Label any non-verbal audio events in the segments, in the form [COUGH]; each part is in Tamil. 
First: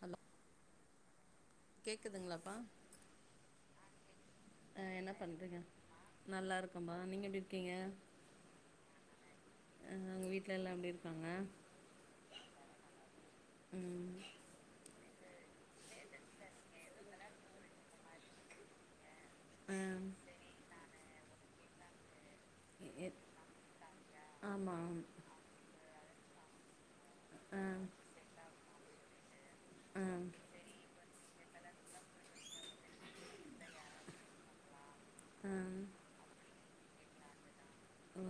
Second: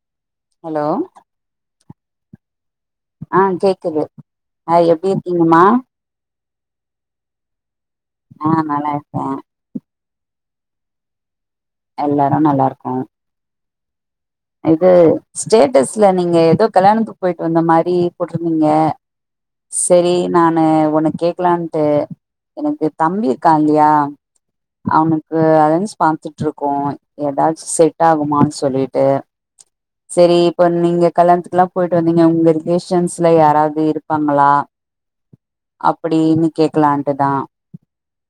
ஹலோ ஹலோ கேக்குதுங்ளாப்பா ஆ கேக்குது ஆ எப்டி என்ன பண்றீங்க இருக்கீங்கம்மா நல்லாருக்கம்பா நீங்க எப்டி இருக்கீங்க ஆ நல்லார்க்கே அ உங்க வீட்ல எல்லா எப்டி இருக்காங்க எல்லாரு நல்லார்க்கோ ம் இது ஸ்டேட்டஸ்ல நீங்க எதோ கல்யாணத்துக் போய்ட்டு வந்த மாரி போட்ருந்தீங்க அ செரி நானு ஒன்னு கேக்கலான்ட்டு எனக்கு எ தம்பி இர்க்கா இல்லயா ஆமா அவனுக்கு அலைன்ஸ் பாத்துட்ருக்கோ அ எதாச்சு செட்டாகுமான் சொல்லீட்டு அ செரி இப்ப நீங்க கல்யாண்த்துக்குலா போய்ட்டு வந்தீங்க உங்க ரிலேஷன்ஸ்ல யாராவ்து இருப்பாங்களா ம் அப்படினு கேக்கலான்ட்டுதா ஓ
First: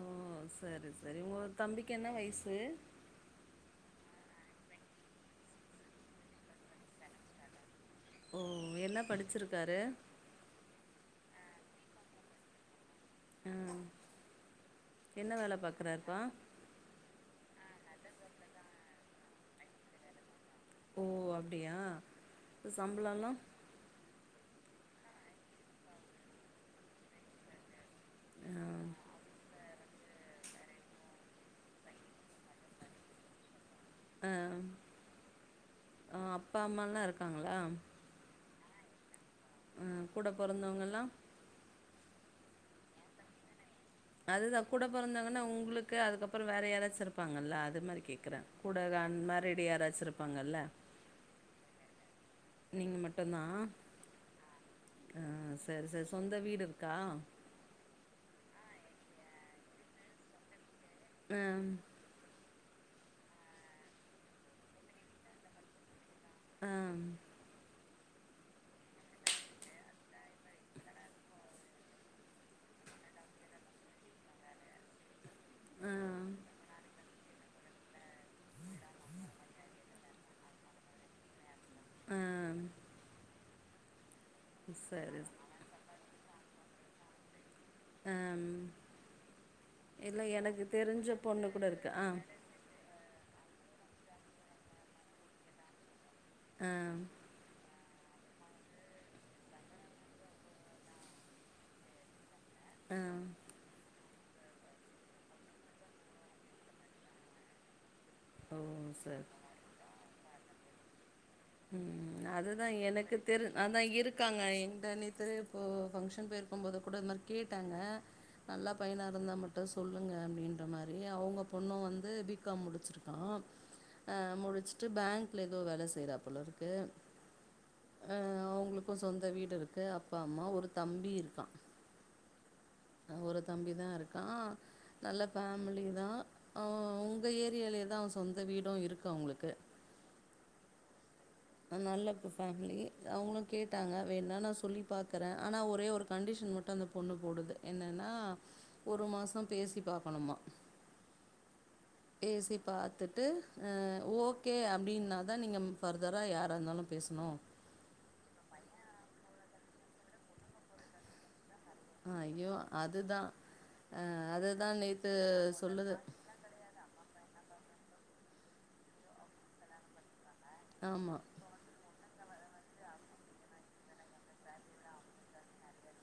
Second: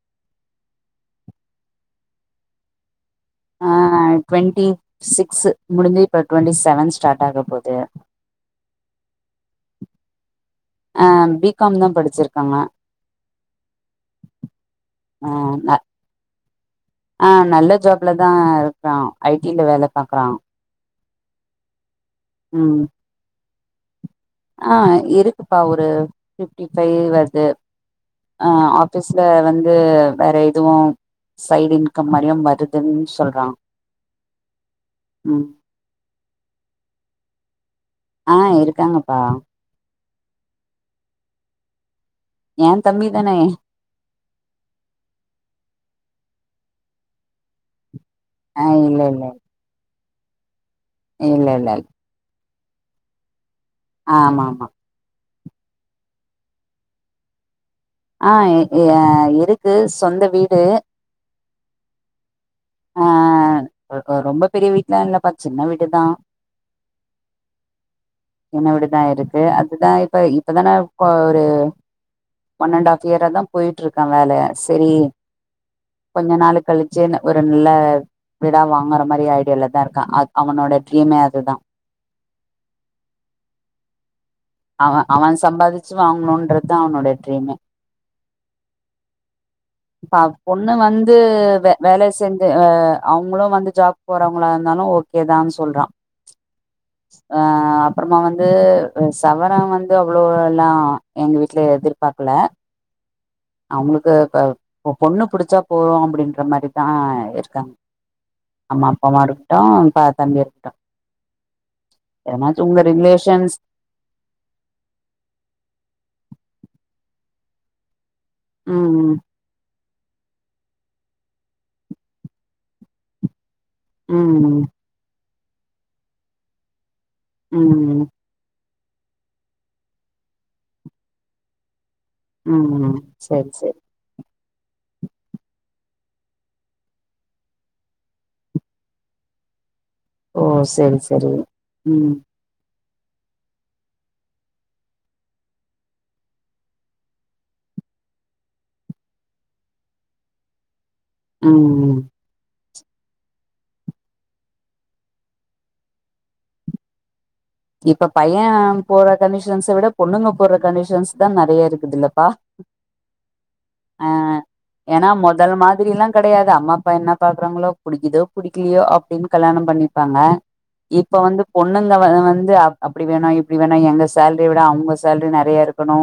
சேரி சேரி உங்க தம்பிக்கு என்ன வய்சு ஆ ட்வெண்ட்டி சிக்ஸ்ஸு முடிஞ்சு இப்ப ட்வெண்ட்டி செவன் ஸ்டாட் ஆக போது ஓ என்ன படிச்சிருக்காரு ஆ பி காம் தா படிச்சிருக்காங்க அ என்ன வேல ஆம பாக்குறாருப்பா ஆ நல்ல ஜாப்ல தா இருக்றா ஐ டி ல வேல பாக்கறா ஓ அப்டியா ம் சம்பளல்லா ஆ இருக்குப்பா ஒரு ஃபிஃப்ட்டி ஃபை வர்து அ ஆஃபீஸ்ல வந்து வேற எதுவு சைட் இன்கம் மாரியு வருதுன் சொல்றா அ ஆ அப்பா அம்மாலா இருக்காங்களா ஆ இருக்காங்கப்பா ஆ கூட பொறந்தவங்கல்லா ஏந்தம்பி தான அதுதா கூட பொறந்தவங்கன்னா உங்களுக்கு அதுக்கப்பறோ வேற யாராச்சு இருப்பாங்கல்ல அது மாரி கே க்றே ஆ கூட எதா இல்லை அன்மேரிட் யாராச்சு இருப்பாங்கல்ல இல்லல்ல இல் நீங்க மட்டுந்தா ஆமா ஆமா ஆ சரு சர் சொந்த வீடு இருக்கா ஆ ஏ இருக்கு சொந்த வீடு ம் ஆ அ ரொ ரொம்ப பெரிய வீட்டுலா இல்லப்பா சின்ன வீடுதா அம் சின்ன வீடுதா இருக்கு அதுதா இப்ப இப்பதான இப்ப ஒரு ஒன் அண்ட் ஹாஃப் இயரா தா போயிட்ருக்கா வேல செரி ஆ கொஞ்ச நாளு கழிச்சுன ஒரு நில்ல விடா வாங்கற மாரி ஐடியால தா இருக் கா அத் அவனோட ட்ரீமே அதுதா அ அவ சரி அவ சம்பாதிச்சு வாங்கணுன்ற தா அவனோட ட்ரீமே ஆம் ப இல்ல எனக்கு பொண்ணு தெரிஞ்ச வந்து பொண்ணு கூட வ இருக்கு ஆ வேலை சேந் து அ அவங்களு வந்து ஜாப் போறவங்களா இருந்தாலு ஓக்கேதான் சொல்றா அ ஆ அப்பறமா வந்து அ சவர வந்து அவ்வளோ எல்லா எங்க வீட்ல எதிர்பாக்கல அ அவங்களுக்கு அ இப்ப பொண்ணு புடிச்சா போது அப்டின்ற மாரிதா இருக்காங்க ஓ அம்மா அப்பாவா சரி இருக்கட்டு அக்கா தம்பி இருக்கட்டு ம் எதனாச்சு அதுதா உங்க எனக்கு தெரின் ரிலேஷன்ஸ் அதா இருக் காங்க எங்கிட்ட நேத்து இப்போ ஃபங்க்ஷன் போயிருக்கும் போது கூட இது மாரி கேட்டாங்க நல்ல பையனா ம் இருந்தா மட் டு சொல்லுங்க அப்டின்ற மாரி அவங்க பொண்ணுஸவந்து பி காம் முடிச்சிருக்கா அ ம் முடிச்சுட்டு பேங்க்ல ஏதோ வேல செய்றா போல இருக்கு ம் ம் இப்போ சொந்த வீடு இருக்கு அப்பா அம்மா ஒரு தம்பி இருக்கா ம் ம் அ ஒரு தம்பிதா இருக்கா நல்ல ஃபேமிலி தா அ உங்க ஏரியாலே தா அவ சொந்த வீடு இருக்கு அவங்களுக்கு ஓ சரி சரி அ நல்ல ஃ பேமிலி அவங்களு கேட்டாங்க வேணா நா சொல்லி பாக்கறே ஆனா ஒரே ஒரு கண்டிஷன் மட்டு அந்த பொண்ணு போடுது என்னன்னா ஒரு மாசோ பேசி பாக்கணுமா ம் ம் பேசி பாத்துட்டு அ ஓக்கே அப்டின்னா தா நீங்க ம் ஃபர் தரா யாரா இருந்தாலு பேசணு இப்ப பைய போற கண்டிஷன்ஸ விட பொண்ணுங்க போற கண்டிஷன்ஸ் தா நறைய இரு அ ஐயோ அதுதா அ அதுதா நேத்து சொல்லுது பையன பாக்குறாங்களோ புடிக்குதோ புடிக்கலையோ அப்டின் கல்யாணம் பண்ணிப்பாங்க இப்ப ஆமா வந்து பொண்ணுங்க வ வந்து அப்டி வேணு இப்டி வேணு எங்க சேல்ரி விட அவங்க சேல்ரி நெறைய இருக்கணு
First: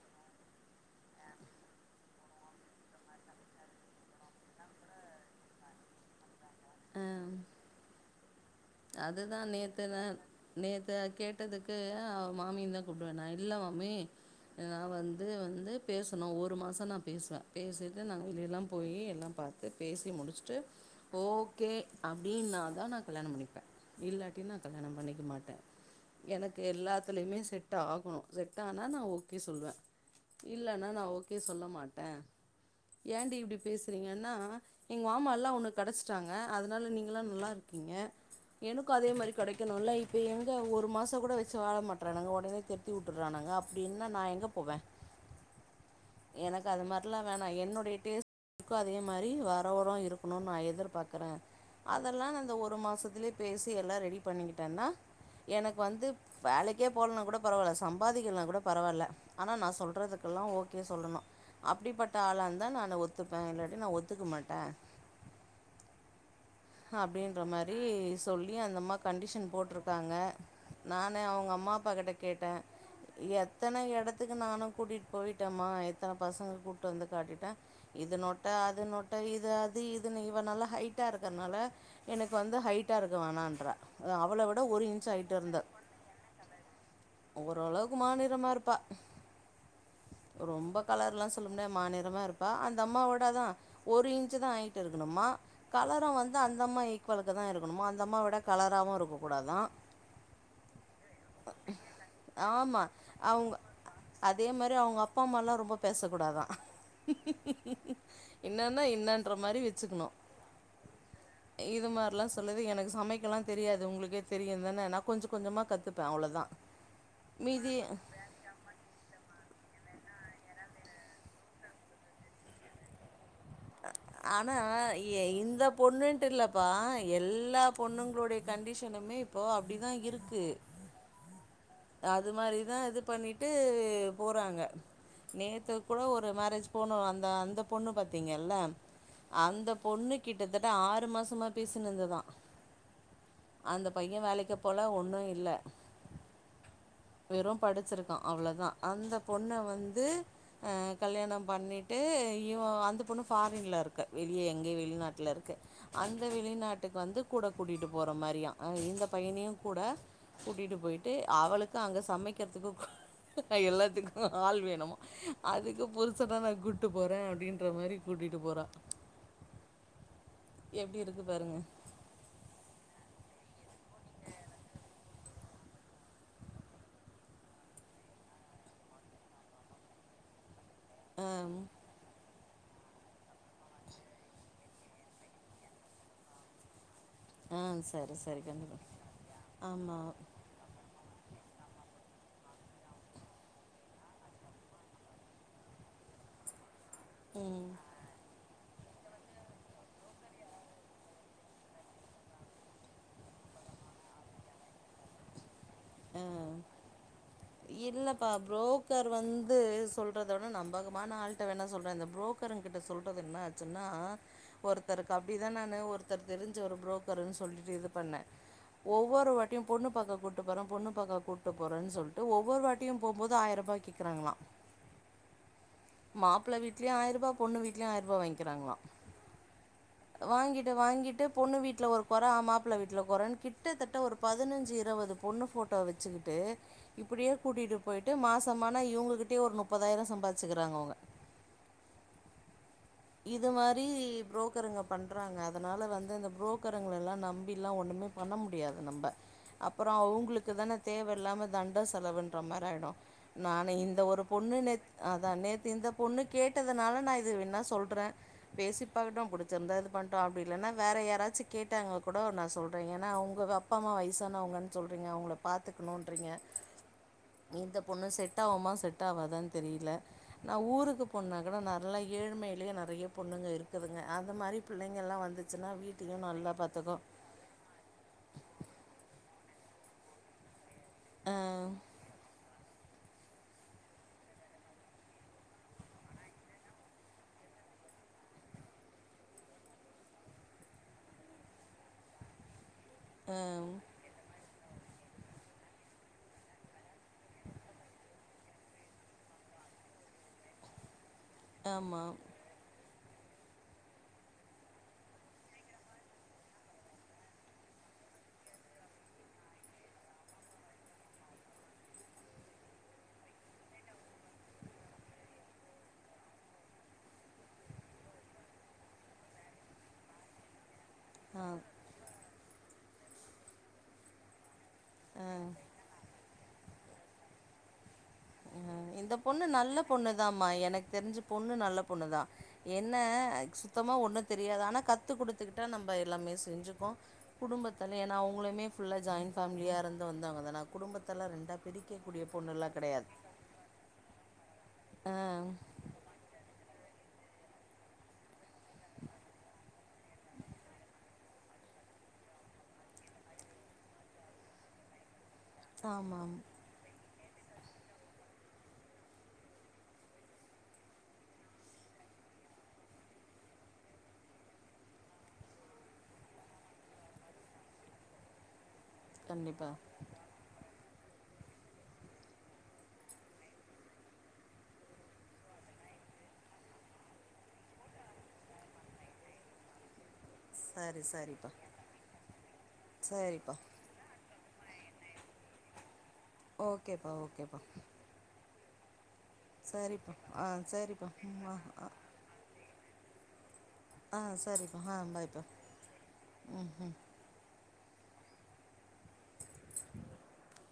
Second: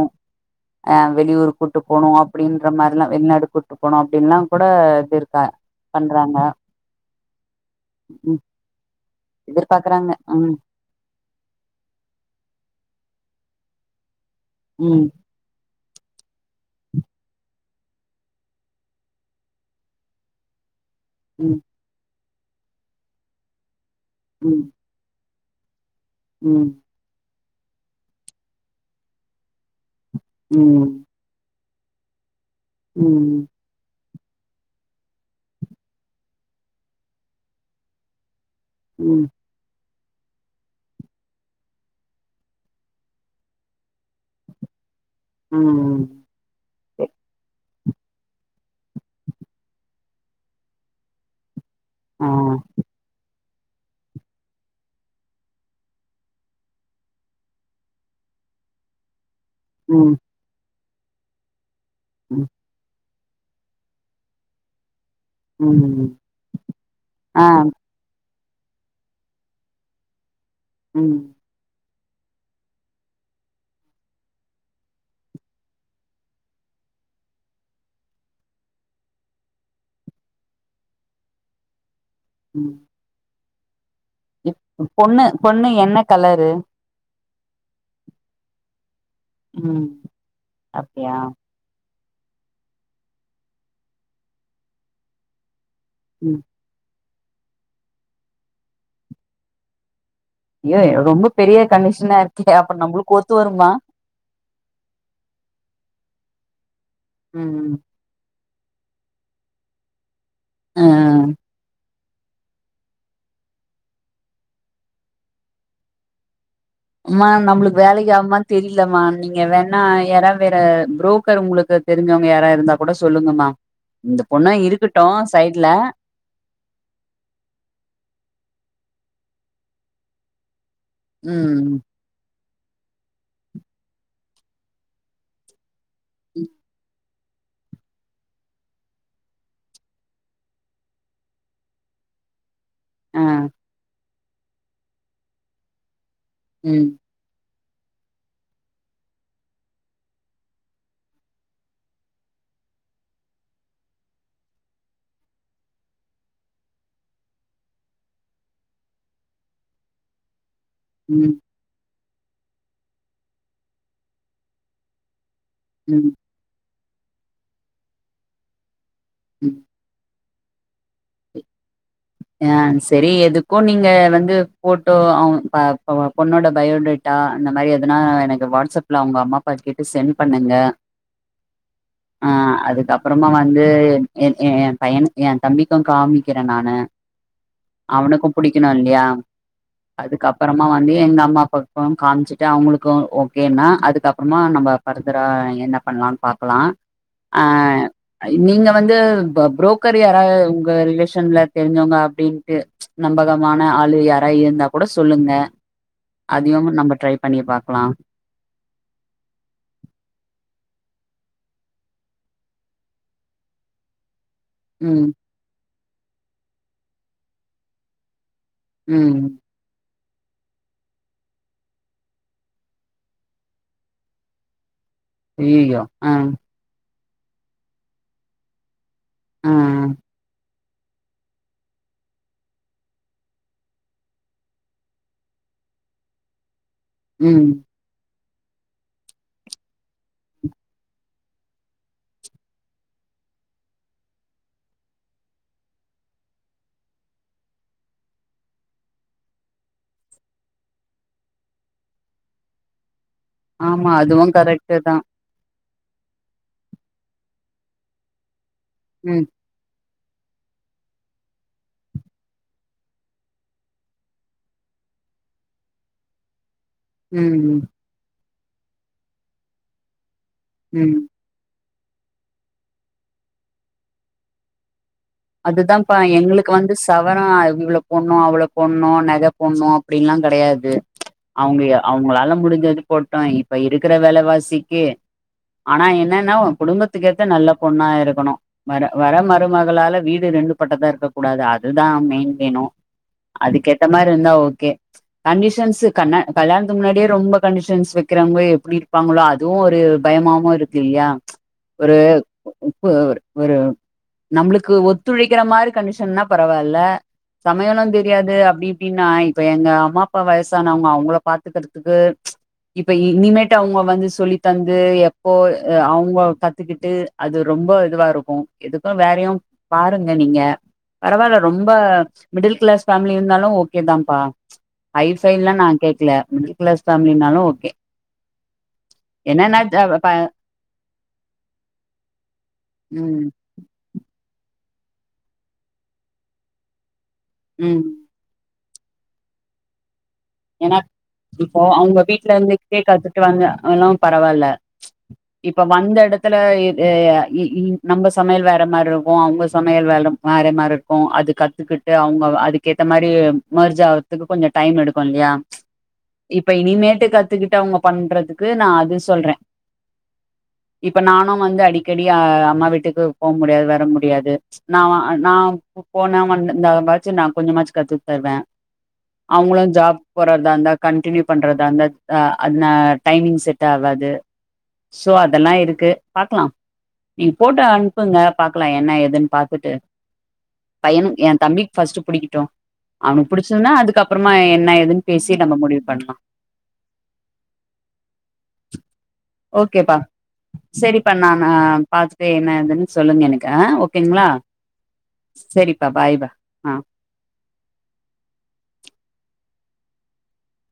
ஆ வெளியூர் கூப்ட்டு போணு அப்டின்ற மாரிலா வெளிநாடு கூட்டிட்டு போணு அப்டின் எல்லா கூட இது இருக்காங்க பண்றாங்க ஆ ம் அதுதா நேத்துதா எதிர்பாக்கறாங்க ம் நேத்து கேட் ட்டதுக்கு அவ மாமிய தா கூப்பிட்டுவே நானு இல்ல மாமி நா ம் வந்து வந்து பேசணு ஒரு மாசோ நா பேசுவே பேசிட்டு நாங்க வெளியெல்லா போயி எல்லா பாத்து பேசி முடிச்சுட்டு ம் ஓகே அப்டின்னாதா நா கல்யாண பண்ணிப்பே இல்லாட்டி நா ம் கல்யாண பண்ணிக்க மாட்டே எனக்கு ம் எல்லாத்துலயுமே செட் செட் ஆகணு செட் ஆனா நா ஓகே சொல்லுவே இல்லன்னா நா ஓ ஓகே சொல்ல மாட்டே ஏண்டி ம் இப்டி பேச ரீங்கன்னா எங்க மாமா எல்லா உனக்கு கெடச்சிட்டாங்க அதனால நீங்க எல்லா நல்லா இருக்கீங்க எனக்கு அதே ம் ம் மாரி கெடைக்கணுல்ல இப்போ எங்கே ஒரு மாசோ கூட வெச்சு வாழ மாட்றானுங்க ஒடனே தொரத்தி விட்டுறானுங்க அப்டின்னா நா எங்கே போவே ம் எனக்கு அது சரி மாரில்லா வேணா என்னுடைய டேஸ்ட் க்கு அதே மாரி வரவரு இருக்கணுனு நா எதிர்பாக்கறே அதெல்லா ஆ அந்த ஒரு மாசத்துலயே பேசி எல்லா ரெடி பண்ணிக்கிட்டேன்னா எனக்கு வந்து வேலைக்கே போகலன்னா கூட பரவாயில்ல சம்பாதிக்கலன்னா கூட பரவாயில்ல ஆனா நா ம் சொல்றதுக்கெல்லா ஓகே சொல்லணு அப்டிப்பட்ட ஆளாக ம் இருந்தா நானு ஒ துதுப்பே இல்லாட்டி நா ஒத்துக்க மாட்டே ம் அப்டின்ற ஆ மாரி சொல்லி அந்த அம்மா கண்டிஷன் போட்டிருக்காங்க நானு ம் அவங்க அம்மா அப்பா கிட்ட கேட்டே எத்தன எடத்துக்கு நானு கூட்டிட்டு போயிட்டேம்மா எத்தன பசங்க கூட்டு வந்து காட்டிட்டே இது நொட்ட அது நொட்ட இது அது இது இவ நல்லா ஹைட்டா இருக் இருக்கறனால எனக்கு வந்து ம் ஹைட்டா இருக்கு வேணான்றா அவள இப் விட ஒரு இன்ச் பொண்ணு ஹயிட்டா இருந்தா பொண்ணு என்ன கலரு ஓரளவுக்கு மாநிறமா இருப்பா ம் ரொம்ப அப்டியா கலர்ல்லா சொல்ல மாநிறமா இருப்பா அந்த அம்மாவ விட தா ஒரு இன்ச் தா ஹயிட் இருக்கணுமா கலர் கலரு வந்து ம் அந்த அம்மா ஈக்குவலுக்கு தா இருக்கணுமா அந்த அம்மா விட கலராவு இருக்க கூடாதா ஐய்யோ ரொம்ப பெரிய கண்டிஷனா இருக்கே அப்ப ஆமாம் நம்பளுக்கு ஒத்து அவங்க வருமா அதே மாரி அவங்க அப்பா அம்மால்லா ரொம்ப பேசக்கூடாதா ம் என்னன்னா என்னன்ற மாரி வெச்சுக்கணு ஆ இது மாரிலா சொல்லுது எனக்கு சமைக்கல்லா தெரியாது உங்களுக்கே தெரியுந்தான நா கொஞ்ச கொஞ்சமா கத்துப்பே அவ்ளோதா அம்மா நம்மளுக்கு வேலைக்கு ஆகுமா தெரிலம்மா நீங்க வேணா யாராவ வேற புரோக்கர் உங்களுக்கு தெரிஞ்சவங்க யாரா இருந்தா கூட சொல்லுங்கமா இந்த பொண்ணு இருக்கட்டு சைட்ல [UNINTELLIGIBLE] இப்பா எல்லா பொண்ணுங்களுடைய கண்டிஷனுமே இப்போ அப்பிடிதா இருக்கு ம் அது மாரிதா இது பண்ணிட்டு போறாங்க நேத்து கூடோ ஒரு ம் மேரேஜ் போணோ அந்த அந்த பொண்ணு பாத்தீங்கல்ல அந்த பொண்ணு கிட்டத்தட்ட ஆறு மாசமா பேசினதுதா ஆ அந்த பைய வேலைக்கு போல ஒன்னு இல்ல ம் வெறு படிச்சிருக்கா அவ்ளோதா அந்த பொண்ண வந்து ஆ கல்யாணோ பண்ணிட்டு இவ அந்த பொண்ணு ஃபாரின்ல இருக்கு வெளிய எங்கேய வெளிநாட்டுல இருக்கு அந்த வெளிநாட்டுக்கு வந்து கூட கூட்டிகிட்டு போற மாரியா இந்த பையனியு கூட கூடிடு போயிட்டு ம் அவளுக்கு அங்க சமைக்கிறதுக்கு எல்லாத்துக்கு ஆள் வேணுமா அதுக்கு ம் புருஷன நா கூட்டிட்டு போறே அப்டின்ற மாரி கூட்டிட்டு போறா ம் எப்டி இருக்கு பாருங்க ஆ சரி எதுக்கு நீங்க வந்து போட்டோ அவ பா பொண்ணோடய பயோடேட்டா இந்த மாதிரி எதுனா எனக்கு வாட்ஸ்அப்ல அவங்க அம்மா அப்பா கேட்டு சென்ட் பண்ணுங்க ஆ ம் ஆ அதுக்கப்றமா வந்து எ எ எ பையனுகு எ தம்பிக்கு காமிக்கிறே நானு ஆ சரி அவனுக்கு சரி பிடிக்கணு கண்டிப்பா இல்லையா ஆமா அதுக்கு அப் றமா வந்து எங்க அம்மா அப்பாக்கு காமிச்சுட்டு அவங்களுக்கு ஓகேனா அதுக்கப்றமா நம்ம ஃபர்தரா என்ன பண்ணலானு பாக்கலா ஆ ம் நீங்க வந்து புரோக்கர் யாரா உங்க ரிலேஷன்ல தெரிஞ்சோங்க அப்டின்ட்டு நம்பகமான ஆளு யாரா இருந்தா கூட சொல்லுங்க அதயும் நம்ம ட்ரை பண்ணி பாக்கலா இல்லபா புரோக்கர் வந்து சொல்றத வுட நம்பகமான ஆள்ட வேண சொல்றே இந்த புரோக் கர்ங்கிட்ட சொல்றது என்ன ஆச்சுன்னா ம் ஒருத்தருக்கு அப்டிதா நானு ஒருத்தர் தெரிஞ்ச ஒரு புரோக்கருன்னு சொல்லிட்டு இது பண்ணே ம் ஒவ்வொரு வா டியு பொண்ணு பக்க கூட்டு போற பொண்ணு பக்க கூட்டு போறேன்னு சொல்ட் டு ஒவ்வொரு வாட்டியு போம்போது ஆயிரரூபாய் கேக்றாங்களா ஐய்யயோ ஆ மாப்ள வீடலயு ஆயிரூபா பொண்ணு வீட்டுலயு ஆயிர ரூபா வாங்கிகறாங்கள ஆ வாங்கிட்டு வாங்கிட்டு பொண்ணு வீட்டில ஒரு குறை அ மாப்பிள்ள வீட்டில் குறேன்னு கிட்டத்தட்ட ஒரு பதினஞ்சு இருபது பொண்ணு ஃபோட்டோ வச்சுக்கிட்டு இப்டியே ம் கூட்டிகிட்டு போய்ட்டு மாசமான இவங்ககிட்டே ஒரு முப்பதாயிரம் சம்பாதிச்சிக்கிறாங்க அவுங்க இது மாரி புரோக்கருங்க பண்றாங்க அதனால வந்து இந்த புரோக்கருங்க எல்லா நம்பிலா ஒண்ணமே பண்ண முடியாது நம்ம அப்றோ அவங்களுக்கு தானே தேவையில்லாம தண் ட செலவுன்ற மாரி ஆயிடு நானு ஆமா இந்த ஒரு அதுவு பொண்ணுனை கரெக்ட் தா நேத்து இந்த பொண்ணு கேட்டதுனால நா இது வேன்ன சொல்றே பேசிப்பாக்கடு ம் புடி சி இருந்தா இது பண்ணட்டோ அப்டி இல்லன்னா வேற யாராச்சு கேட்டாங்க கூட நா சொல்றே ஏனா அவுங்க அப்பா அம்மா வயசான அவங்கு சொல்றீங்க அவங்கள பாத்துக்கணுன்றிங்க ம் இந்த பொண்ணு செட் ஆகுமா செட் ஆவாதானு தெரியல நா ம் ஊருக்கு பொண்ணா கூட நல்லா ஏழ்மையிலேயே நெறைய பொண்ணுங்க இருக்குதுங்க அந்த மாரி புள்ளைங்கள் எலா வந் அதுதான்ப்ப எங்களுக்கு வந்து சவரம் இவ்ளோ போண்ணு அவ்ள போண்ணு நக போண்ணு அப்டின்ல்லா கிடையாது அவுங்க அவுங்களால முடிஞ்சது போட்டோ இப்ப இருக்கிற வேலைவாசிக்கு ஆனா என்னன்னா குடும்பத்துக்கேத்த நல்ல பொண்ணா இருக்கணு வர வர மருமகளால வீடு ரெண்டு பட்டதா இருக்க கூடாது அதுதா மெயின வேணு அதுக்கேத்த மாரி இருந்தா ஓகே கண்டிஷன்ஸ் கா கல்யாணத்துக்கு முன்னாடியே ரொம்ப கண்டிஷன்ஸ் வைக்கிறவங்க எப்டி இருப்பாங்களோ அதுவு ஒரு பயமாவு இருக்கு இல்லையா ச் ஆமாம் ஒருப்ப ஒரு நம்மளுக்கு துழிக்கிற மாதிரி கண்டிஷன்னா பெரவாயில்ல சமையலு தெரியாது அப்டி இப்டின்னா இப்ப எங்க அம்மா அப்பா வயசானவங்க அவங்கள பாத்துக்கிறது ச் இப்ப இனிமேட்டு அவங்க வந்து சொல்லி தந்து எப் போ அவங்க கத்துக்கிட்டு அது ரொம்ப இதுவா இருக்கு எதுக்கு வேறயு பாருங்க நீங்க பெரவாயில்ல ஆ ரொம்ப மிடில் கிளாஸ் ஃபேமிலி இருந்தாலு ஓகே தா பா ஹ ஆ, ஃபைலா நா கேக்கல மிடில் கிளாஸ் ஃபேமிலினாலு ஓகே ம் இந்த பொண்ணு என்னன்னா நல்ல அஹ் ப- பொண்ணுதாமா எனக்கு தெரிஞ்சி பொண்ணு நல்ல பொண்ணு தா என்ன ம் சுத்தமா ஒண்ணு தெரியாது ஆனா கத்து குடுத்துக்கிட்டா நம்ப எல்லாமே செஞ்சுக்கோ ம் குடும்பத்தில் ஏன்னா அவங்களுமே ஃபுல்லா ஜாயின்ஃபேமிலியா இருந்து வந்தவுங்க அதனா ஏன்னா குடும்பத்தெல்லா ரெண்டா பிரிக்கக்கூடிய பொண்ணு எல்லா கெடையாது அதல்லா பெரவால்ல ச் ஆ இப்ப வந்த எடத்துல ஏ இ இ நம்ம சமயல் வே வே மாரி இருக்கு அவங்க சமையல் வே வேற மாரி இருக்கு அது கத்துக்கிட் அவங்க அதுக்கேத்த மாதிரி மெர்ஜ் ஆறதுக்கு கொஞ்சோ டைம் எடுக்கு இல்லயா ச் ஆமாம் இப்ப இனிமேட்டு கத்துக்கிட்டு அவங்க பண்றதுக்கு நா அது சொல்றே இப்ப நானு வந்து அடிக்கடி அம்மா வீட்டுக்கு போ முடியாது வர முடியாது நா நா போன வந் இந்தச்சு நா கொஞ்சமாச்சு கத்து தருவே அவுங்களு கண்டிப்பா ஜாப் போ இருந்தா கண்டியூ பண்றதா இருந்தா அ அந்த டைமிங் செட் ஆவாது சோ அதெல்லா இருக்கு பாக்கலாம் நீங்க ஃபோட்டோ அனுப்புங்க பாக்கலா என்ன ஏதுன்னு பாத்துட்டு சரி பையனு எ சரிப்பா தம்பிக்கு பர்ஸ்ட்டு புடிக்கட்டு அவனுக்கு சரிப்பா புடிச்சதுன்னா அதுக்கப்பறமா என் என்ன ஏதுன்னு பேசி நம்ம முடிவு பண்லா ஓகேப்பா ஓகேப்பா ஓகேப்பா சரிப்பா ஆ சரிப்பா நா ம் ஆ ஆ பாத்துட்டு என்ன ஏதுன்னு சொல்லுங்க எனக்கு ஆ ஓகேங்களா சரிப்பா ஆ பாய்ப்பா சரிப்பா பாய்ப்பா ம் ஆ ம் [INAUDIBLE]